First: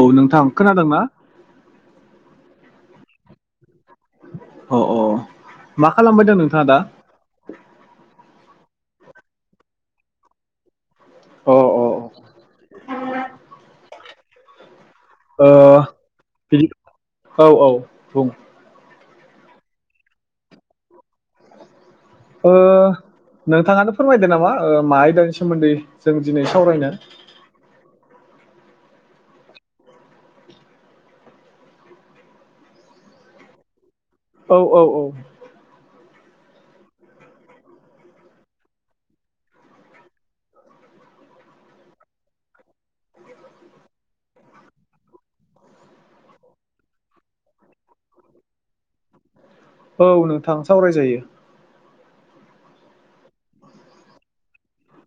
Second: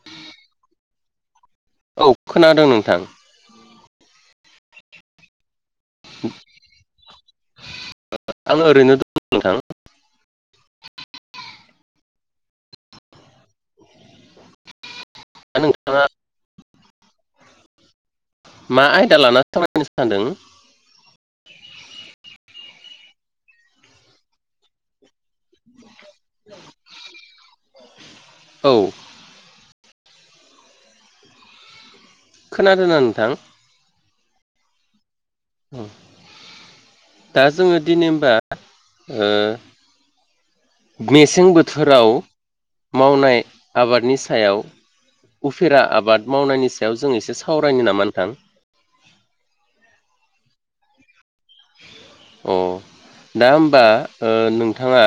औ नोंथां खोनादोंना औ खोनादों नोंथां अ अ मा खालामबाय दों नोंथाङा दा आं ओरैनो दं नोंथां अ अ ओ दा नोंथाङा बिदि औ औ बुं मा आयदा लाना सायनो सान्दों ओ नोंथाङानो फोरमायदो नामा ओ मा आयदानि सायाव सोमोन्दै जों दिनै सावरायनो औ खोनादोंना नोंथां औ औ औ दा जोङो दिनै होनबा ओ मेसें बोथोराव मावनाय आबादनि सायाव उफेरा आबाद मावनायनि सायाव जों एसे सावरायनो नामा नोंथां औ नोंथां सावरायजायो औ दा होमबा ओ नोंथाङा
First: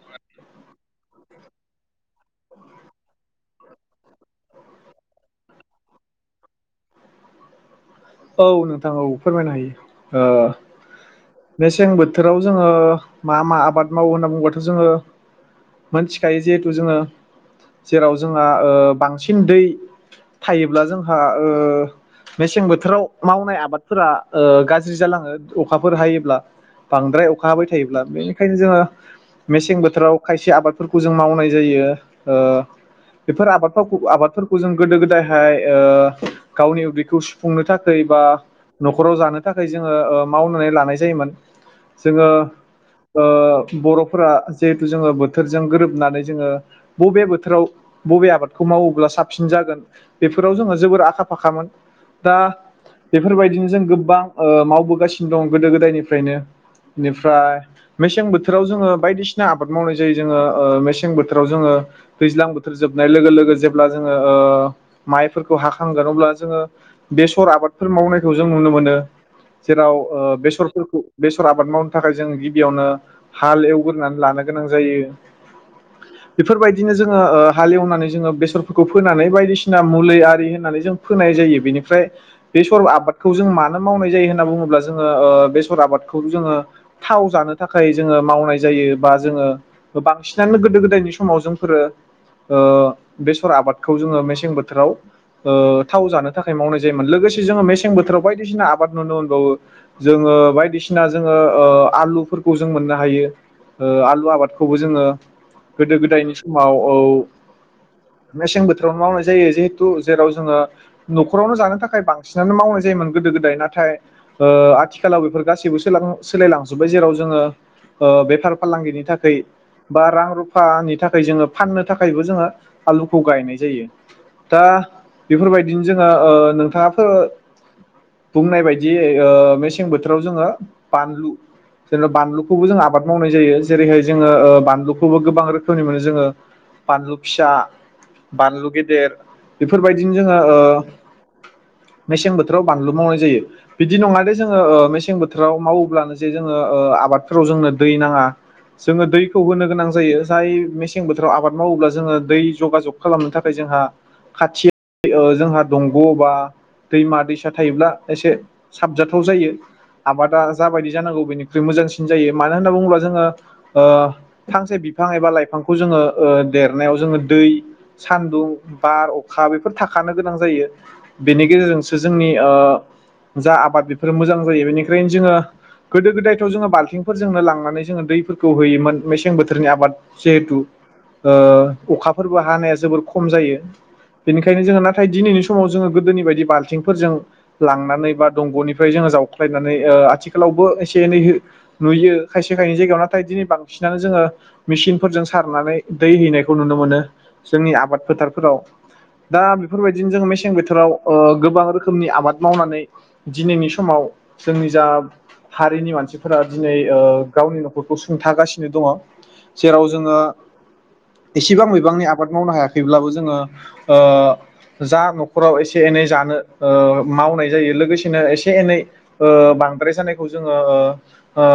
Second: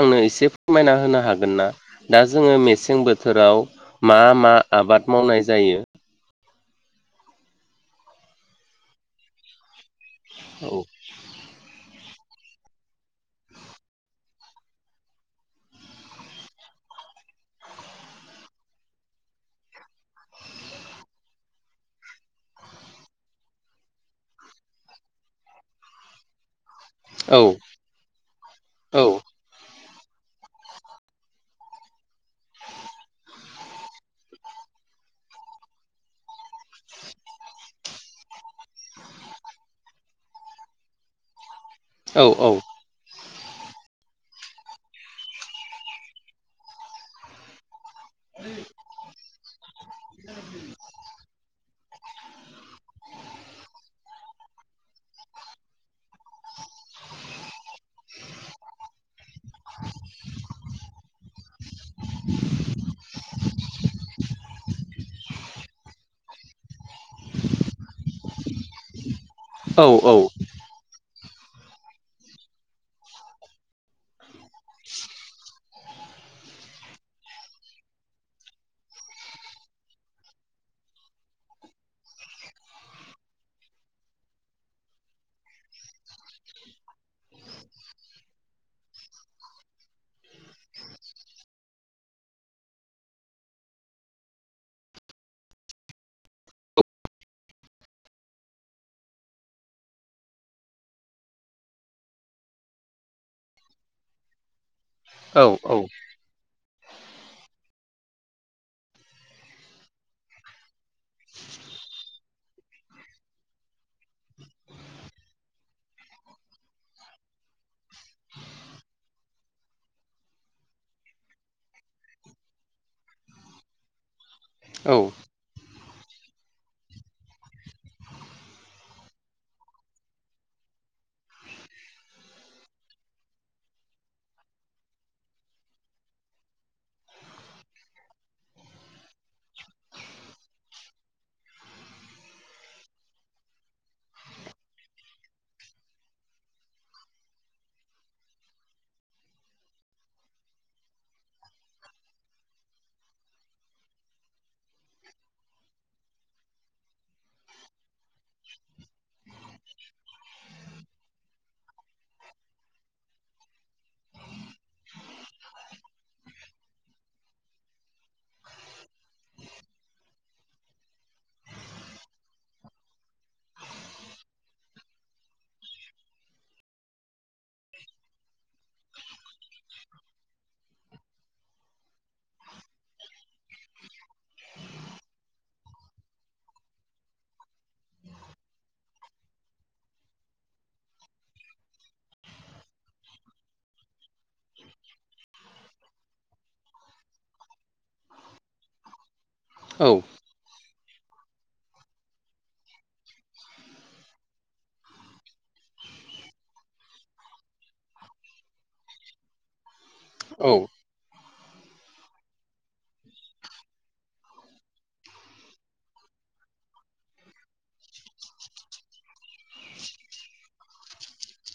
आंनो एसे फोरमायना होनो हागोन ना दा जोङो ओ मेसें बोथोराव मा मा आबाद मावनाय जायो। औ नोंथां औ फोरमायनो हायो ओ औ मेसें बोथोर बोथोराव जोङो मा मा आबाद मावो होनना बुङबाथ' जोङो मोनथिखायो जिहेथु जोङो जेराव जोंहा ओ बांसिन दै थायोब्ला जोंहा ओ मेसें बोथोराव मावनाय आबादफोरा ओ गाज्रि जालाङो अखाफोर हायोब्ला बांद्राय औ अखा हाबाय थायोब्ला बेनिखायनो जोङो औ मेसें बोथोर बोथोराव खायसे आबादफोरखौ जों मावनाय जायो ओ बेफोर आबाद आबादफोरखौ जों गोदो गोदायहाय ओ गावनि उदैखौ सुफुंनो थाखाय थाखाबा न'खराव जानो थाखाय जोङो ओ मावनानै लानाय जायोमोन औ जोङो ओ बर'फोरा जिहेथु जोङो बोथोरजों गोरोबनानै जोङो बबे बोथोराव बबे आबादखौ मावोब्ला साबसिन जागोन बेफोराव जोंहा जोबोर आखा फाखामोन दा बेफोरबायदिनो जों गोबां ओ मावबोगासिनो दं गोदो गोदायनिफ्रायनो बेनिफ्राय मेसें बोथोराव जोङो बायदिसिना आबाद मावनाय जायो ओ जोङो मेसें बोथोराव जोङो दैज्लां बोथोर जोबनाय लोगो लोगो जे अब्ला जोङो ओ माइफोरखौ हाखांगोन अब्ला जोङो बेसर आबाद फोर मावनायखौ जों नुनो मोनो औ जेराव ओ बेसरफोरखौ बेसर आबाद मावनो थाखाय जों गिबियावनो हाल एवग्रोनानै लानो गोनां जायो [inaudible] बेफोरबायदिनो जोङो ओ हालेवनानै जोङो बेसरफोरखौ फोनानै बायदिसिना मुलि आरि होननानै जों फोनाय जायो बेनिफ्राय बेसर आबादखौ जों मानो मावनाय जायो होनना बुङोब्ला जोङो ओ बेसर आबादखौ जोङो थाव जानो था थाखाय जोङो मावनाय जायो बा जोङो बांसिनानो गोदो गोदायनि समाव जोंफोरो ओ बेसर आबादखौ जोङो मेसें बोथोराव ओ थाव जानो थाखाय मावनाय जायोमोन लोगोसे मसें बोथोराव बायदिसिना आबाद नुनो मोनबो जोङो बायदिसिना जोङो ओ खौ जों मोननो हायो ओ आलु आबाद खौबो जोङो औ गोदो गोदायनि समाव औ मेसें बोथोरावनो मावनाय जायो जिहेथु जेराव जोङो न'खरावनो जानो थाखाय बांसिन बांसिनानो मावनाय जायोमोन गोदो गोदाय नाथाय ओ आथिखालाव बेफोर गासैबो सोलायलांजोबबाय जेराव जों जङो ओ बेफार फालांगिनि थाखाय बा रां रुफानि थाखाय जोङो फाननो थाखायबो जोङो आलुखौ गायनाय जायो दा औ बेफोरबायदिनो जोङो ओ नोंथाङा फोर बुंनाय बायदि ओ मेसें बोथोराव जोङो बानलु जेनेबा बानलुखौबो जों आबाद मावनाय जायो जेरैहाय जोङो ओ बानलुखौबो गोबां रोखोमनि मोनो जोङो बानलु पिसा बानलु गेदेर बेफोरबायदिनो जोङो ओ मेसें बोथोराव बानलु मावनाय जायो बिदि नङा दे जोङो ओ मेसें बोथोराव मावोब्लानो जे जोङो ओ आबादफोराव जोंनो दै नाङा जोङो दैखौ होनो गोनां जायो जाय मेसें बोथोराव आबाद मावोब्ला जोङो दै जगाजग खालामनो थाखाय जों जोंहा खाथि जोंहा दंग' बा दैमा दैसा थायोब्ला एसे साबजाथाव जायो आबादा जाबायदि जानांगौ बेनिख्रुइ मोजांसिन जायो मानो होनना बुङोब्ला जोङो बिफां एबा लाइफांखौ जोङो ओ देरनायाव जोङो दै सान्दुं बार अखा बेफोर खानो गोनां जायो बेनि गेजेरजोंसो जोंनि ओ जा आबाद बेफोरो मोजां जायो बेनिखफ्रायनो जोङो गोदो गोदायथ जोंङो बालथिं फोरजोंनो लांनानै जोङो दैफोरखौ होयोमोन मेसें बोथोरनि आबाद जिहेथु ओ अखाफोरबो हानाया जोबोर खम जायो बेनिखायनो जोङो नाथाय दिनैनि समाव जोङो गोदोनि बायदि बालथिंफोरजों लांनानै बा दंग'निफ्राय जोङो जाव्लायनानै ओ आथिखालावबो एसे एनै नुयो खायसे खायनै जायगायाव नाथाय दिनै बांसिनानो जोङो मेसिनफोरजों सारनानै दै हैनायखौ नुनो मोनो जोंनि आबाद फोथारफोराव दा औ बेफोरबायदिनो जों मेसें बोथोर बोथोराव गोबां रोखोमनि आबाद मावनानै दिनैनि समाव जोंनि जा हारिनि मानसिफोरा दिनै ओ गावनि न'खरखौ सुंथागासिनो दङ जेराव जोङो एसेबां बिबांनि आबाद मावनो हायाखैब्लाबो जोङो ओ जा नखर नखराव एसे एनै जानो ओ मावनाय जायो लोगोसेनो एसे एनै ओ बांद्राय जानायखौ ज जोंङो ओ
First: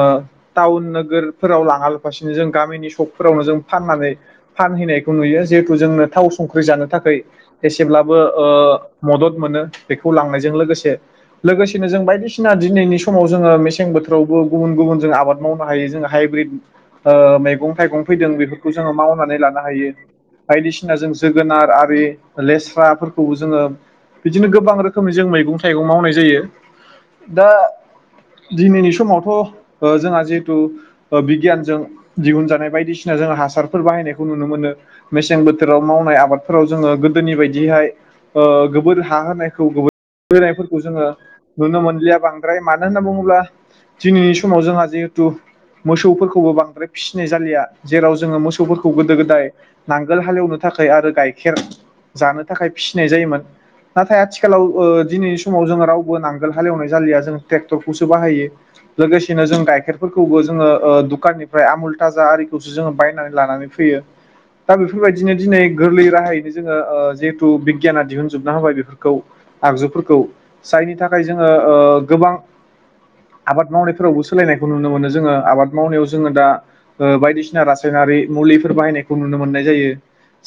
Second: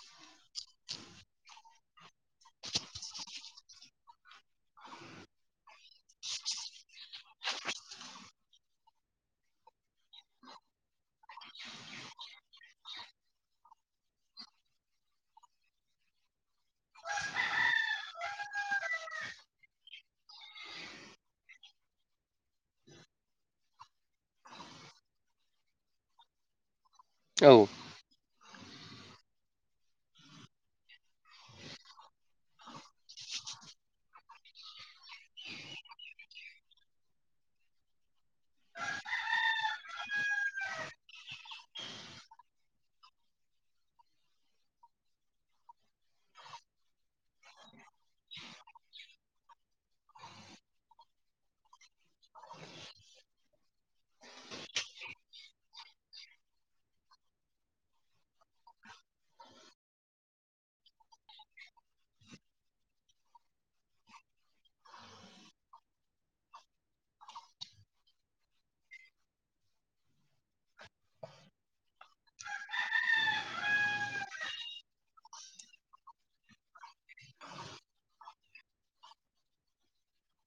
ताउन नोगोरफोराव लाङा बासिनो गामिनि सख फोरावनो जों फानो फाननानै फानहैनायखौ नुयो जिहेथु जोंनो थाव संख्रि जानो थाखाय एसेब्लाबो ओ मदद मोनो बेखौ लांनायजों लोगोसे लोगोसेनो जों बायदिसिना दिनैनि समाव जोङो मेसें बोथोरावबो गुबुन गुबुन जों आबाद मावनो हायो जोंहाय मैगं थाइगं फैदों बेफोरखौ जोङो मावनानै लानो हायो बायदिसिना जों जोगोनार आरि लेस्राफोरखौबो जोङो बिदिनो गोबां रोखोमनि जों मैगं थाइगं मावनाय जायो दा औ दिनैनि समावथ' जोंहा जिहेतु बिगियानजों दिहुन जानाय बायदिसिना जो हासारफोर बाहायनायखौ नुनो मोनो मेसें बोथोराव मावनाय आबादफोराव जोङो गोदोनि बायदिहाय गोबोर हा होनायखौ गोबोर होनायफोरखौ जोङो नुनो मोनलिया बांद्राय मानो होनना बुङोब्ला दिनैनि समाव जोंहा जिहेथु मोसौफोरखौबो बांद्राय फिसिनाय जालिया जेराव जोङो मोसौफोरखौ गोदो गोदाय नांगोल हालेवनो थाखाय आरो गाइखेर जानो थाखाय फिसिनाय जायोमोन नाथाय आथिखालाव दिनैनि समाव जोङो रावबो नांगोल हालेवनाय जालिया जों ट्रेक्टरखौसो बाहायो लोगोसेनो जों गाइखेरफोरखौबो जोङो ओ दुखाननिफ्राय आमुल थाजा आरिखौसो जोङो बायनानै लानानै फ फैयो दा बेफोरबायदिनो दिनै गोरलै राहायैनो जोङो ओ जिहेथु गियाना दिहुनजोबना होबाय बेफोरखौ आगजुफोरखौ जायनि थाखाय जोङो ओ गोबां आबाद मावनायफोरावबो सोलायनायखौ नुनो मोनो जोङो आबाद मावनायाव जोङो दा बायदिसिना रासायनारि मुलिफोर बाहायनायखौ नुनो मोननाय जायो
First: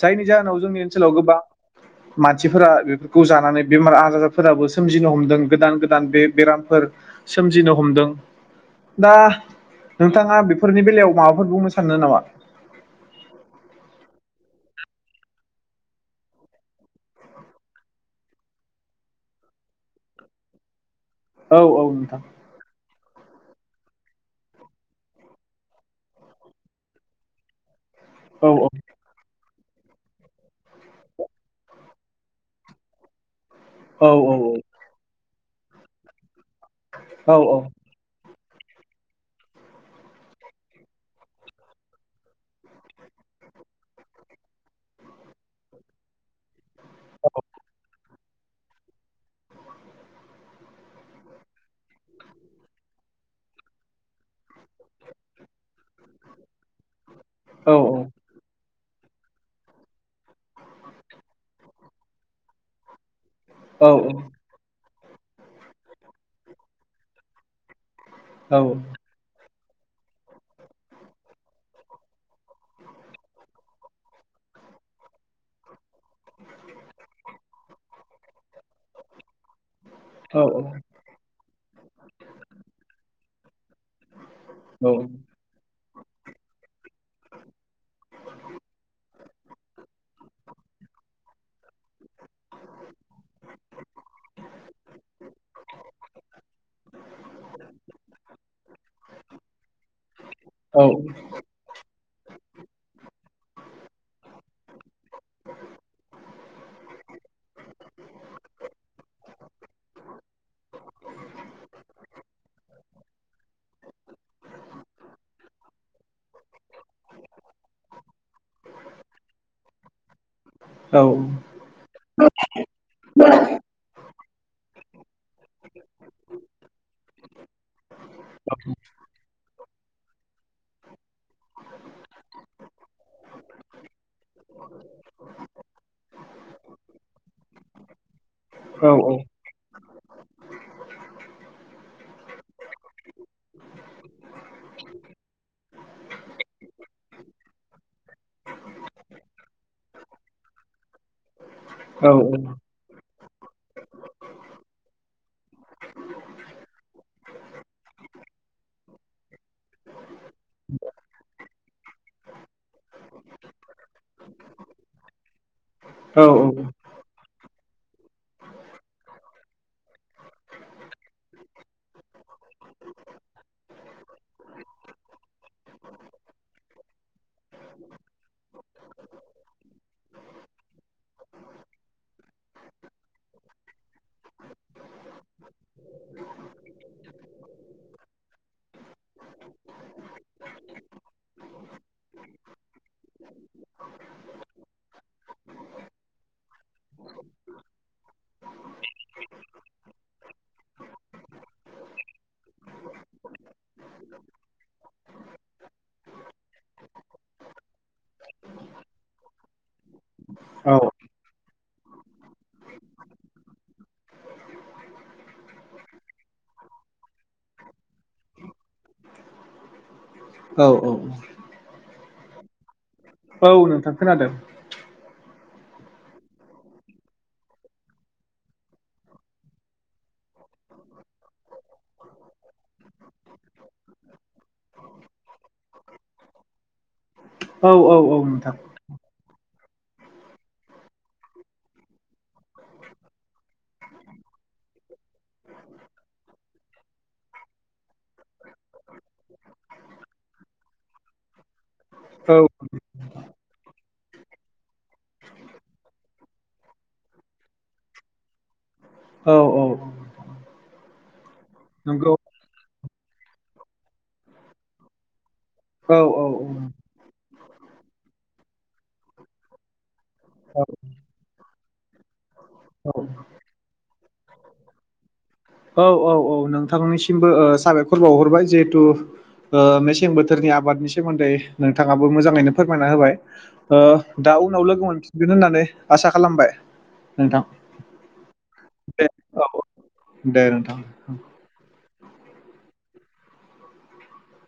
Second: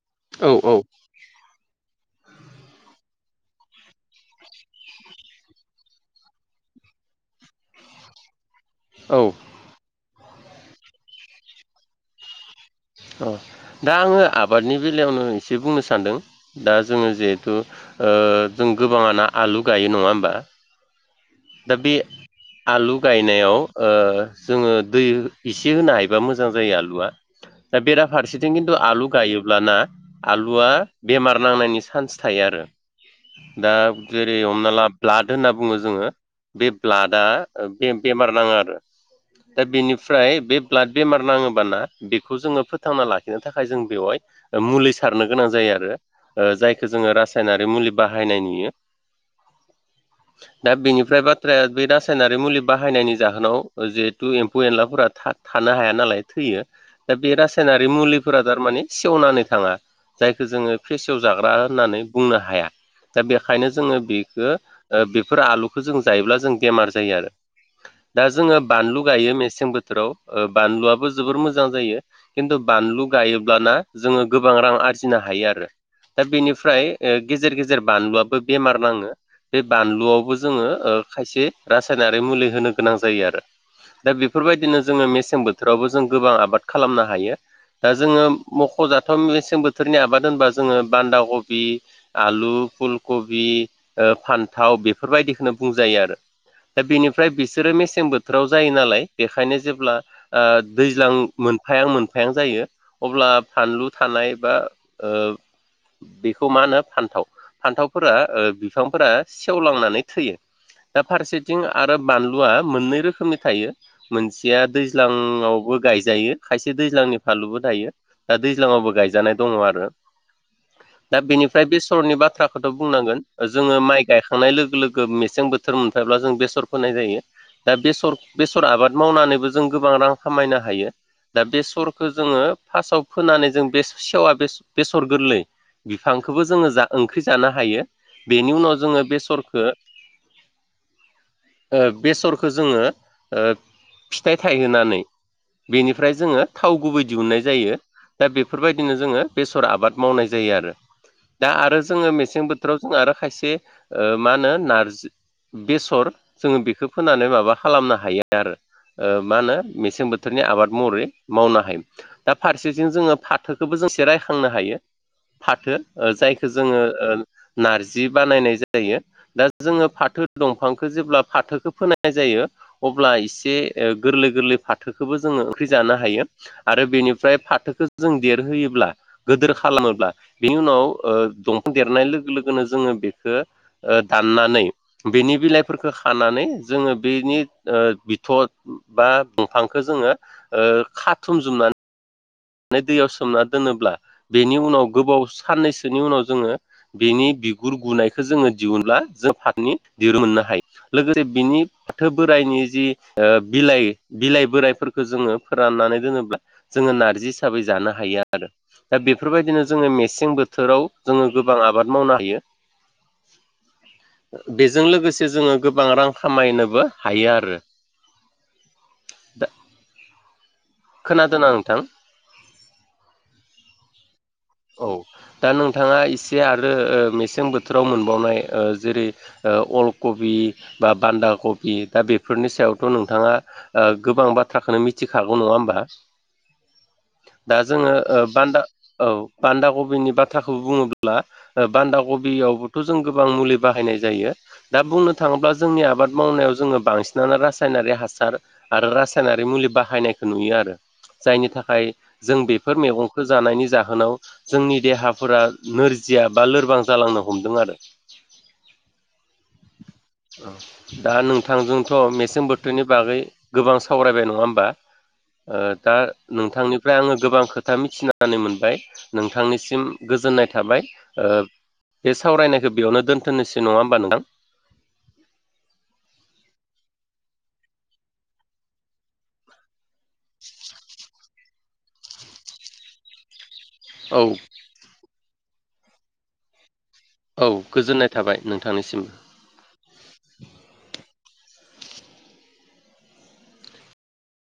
जायनि औ जाहोनाव औ जोंनि ओनसोलाव गोबां मानसिफोरा बेफोरखौ जानानै बेमार आजारफोराबो सोमजिनो हमदों गोदान गोदान बे बेरामफोर सोमजिनो हमदों दा औ नोंथाङा बेफोरनि बेलायाव माबाफोर बुंनो साननो नामा अ दा आङो आबादनि बेलायावनो एसे बुंनो सान्दों दा जोङो जिहेथु ओ जों गोबाङाना आलु गायो नङा होमबा औ दा औ बे नोंथां आलु गायनायाव ओ जोङो दै एसे होनो हायोबा मोजां जायो आलुआ दा औ बेराफारसेथिं औ खिन्थु आलु गायो ब्लाना आलुआ बेमार नांनायनि चान्स थायो आरो दा औ जेरै हमना ला ब्लाद होनना बुङो जोङो बे ब्लाडआ औ बे बेमार नाङो आरो दा बेनिफ्राय बे ब्लाड बेमार नाङोबाना बेखौ जोङो फोथांना लाखिनो थाखाय जों बेवहाय मुलि सारनो गोनां जायो आरो ओ जाय जोङो रासायनारि मुलि बाहायनाय नुयो दा बेनि ओमफ्राय बाथ्राया बे रासायनारि मुलि बाहायनायनि जाहोनाव जिहेथु एम्फौ एनलाफोरा थानो हाया नालाय थैयो दा बे औ रासायनारि मुलिफोरा थारमाने सेवनानै थाङा जायखौ जोङो फेसेवजाग्रा होननानै बुंनो हाया दा बेखायनो जोङो बेखौ बेफोर आलु जों जायोब्ला जों बेमार जायो आरो दा जोङो औ बानलु गायो मे सें बोथोराव ओ बानलुआबो जोबोर मोजां जायो खिन्थु बानलु गायोब्ला ना जोङो गोबां रां आरजिनो हायो आरो दा बेनिफ्राय ओ गेजेर गेजेर बानलुआबो बेमार नाङो बे बानलुआव औ जोङो खायसे रासायनारि मुलि होनो गोनां जायो आरो दा बेफोरबायदिनो जोङो मेसें बोथोरावबो जों गोबां आबाद खालामनो हायो दा जोङो मख'जाथाव मेसें बोथोरनि आबाद होनबा जोङो बान्दाखबि आलु फुलखबि ओ फान्थाव बेफोर बायदिखौनो बुंजायो आरो दा बेनिफ्राय बिसोरो मेसें बोथोराव जायो नालाय बेखायनो जेब्ला आ दैज्लां मोन फायां मोनफायां जायो अब्ला फानलु थानाय बा ओ बे खौ मा होनो फान्थाव फान्थावफोरा ओ बिफांफोरा सेवलांनानै थैयो दा फारसेथिं आरो बानलुआ मोननै रोखोमनि थायो मोनसेया दैज्लांआव बो गायजायो खायसे दैज्लांनि फानलुबो थायो दा दैज्लांआवबो गायजानाय दङ आरो दा बेनिफ्राय बेसरनि बाथ्राखौथ' बुंनांगोन जोङो माइ गायखांनाय लोगो लोगो मेसें बोथोर मोनफायोब्ला जों बेसर फोनाय जायो दा बेसर बेसर आबाद मावनानैबो जों गोबां रां खामा यनो हायो दा बेसर जोङो फार्स्टआव फोनानै जों बे सेवा बेसर गोरलै बिफांखौबो जोङो जा ओंख्रि जानो हायो बेनि उनाव जोङो बेसर [unintelligible] ओ बेसरखौ जोङो ओ फिथाइ थायहोनानै बेनिफ्राय जोङो थाव गुबै दिहुननाय जायो दा बेफोरबायदिनो जोङो बेसर आबाद मावनाय जायो आरो दा आरो जोङो मेसें बोथोराव जों आरो खायसे मा होनो नारजि बेसर जोङो बेखौ फोनानै माबा खालामनो हायो आरो ओ मा होनो मेसें बोथोरनि आबाद महरै मावनो हायो दा फारसेथिं जोङो फाथोखौबो जो एसे रायखांनो हायो फाथो ओ जायखौ जोङो ओ नारजि बानायनाय जायो दा जोङो फाथो दंफांखौ जेब्ला फाथोखौ फोनाय जायो अब्ला इसे ओ गोरलै गोरलै फाथोखौबो जोङो ओंख्रि जानो हायो आरो बेनिफ्राय फाथोखौ जों देरहोयोब्ला गोदोर खालामोब्ला बेनि उनाव ओ दंफां देरनाय लोगो लोगोनो जोङो बेखो ओ दाननानै बेनि बिलाइफोरखौ खानानै जोङो बेनि बिथ बा दंफांखो जोङो ओ खाथुम जुमनानै माने दैयाव सोमना दोनोब्ला बेनि उनाव गोबाव साननैसोनि उनाव जोङो बेनि बिगुर गुनायखौ जोङो दिहुनब्ला जों फाथोनि दिरुं मोननो हायो लोगोसे बिनि फाथो बोराइ नि जि ओ बिलाइ बिलाइ बोरायफोरखो जोङो फोराननानै दोनोब्ला जोङो नारजि हिसाबै जानो हायो आरो दा बेफोर बायदिनो जोङो मेसें बोथोराव जोङो गोबां आबाद मावनो हायो [inaudible] बेजों लोगोसे जोङो गोबां रां खामायनोबो हायो आरो [unintelligible] औ खोनादोना नोंथां औ नोंथां खोनादों औ। दा नोंथाङा इसे आरो ओ मेसें बोथोराव मोनबावनाय ओ जेरै ओ अलक बि बा बान्दा कबि दा बेफोरनि सायावथ' नोंथाङा गोबां बाथ्राखौनो मिथिखा खागौ नङा ओमबा [inaudible] दा औ जोङो औ ओ औ नोंथां बान्दा औ बान्दा कबिनि बाथ्राखौ बुङोब्ला ओ बान्दा कबियावबोथ' जों गोबां मुलि बाहायनाय जायो दा बुंनो थाङोब्ला जोंनि आबाद मावनायाव जोङो बांसिनानो रासायनारि हासार आरो रासायनारि मुलि बाहायनायखौ नुयो आरो जायनि थाखाय जों बेफोर मैगंखौ जानायनि जाहोनाव जोंनि देहाफोरा नोरजिया बा लोरबां जालांनो हमदों आरो औ औ औ दा नोंथांजोंथ नंगौ मेसें बोथोरनि बागै गोबां सावरायबाय नङा ओमबा ओ दा औ नोंथांनिफ्राय आङो गोबां खोथा मिथिनानै मोनबाय नोंथांनिसिम गोजोननाय औ थाबाय ओ बे सावरायनायखौ औ बेयावनो औ दोनथनोसै नङा होमबा नोंथां औ औ औ नोंथांनिसिमबो साबायखर बावहरबाय जिहेथु ओ मेसें बोथोरनि आबादनि सोमोन्दै नोंथाङाबो मोजाङैनो फोरमायनानै होबाय ओ औ दा उनाव लोगो मोनफिनगोन होननानै आसा खालामबाय। नोंथां औ गोजोननाय थाबाय दे नोंथांनिसिमबो। औ दे नोंथां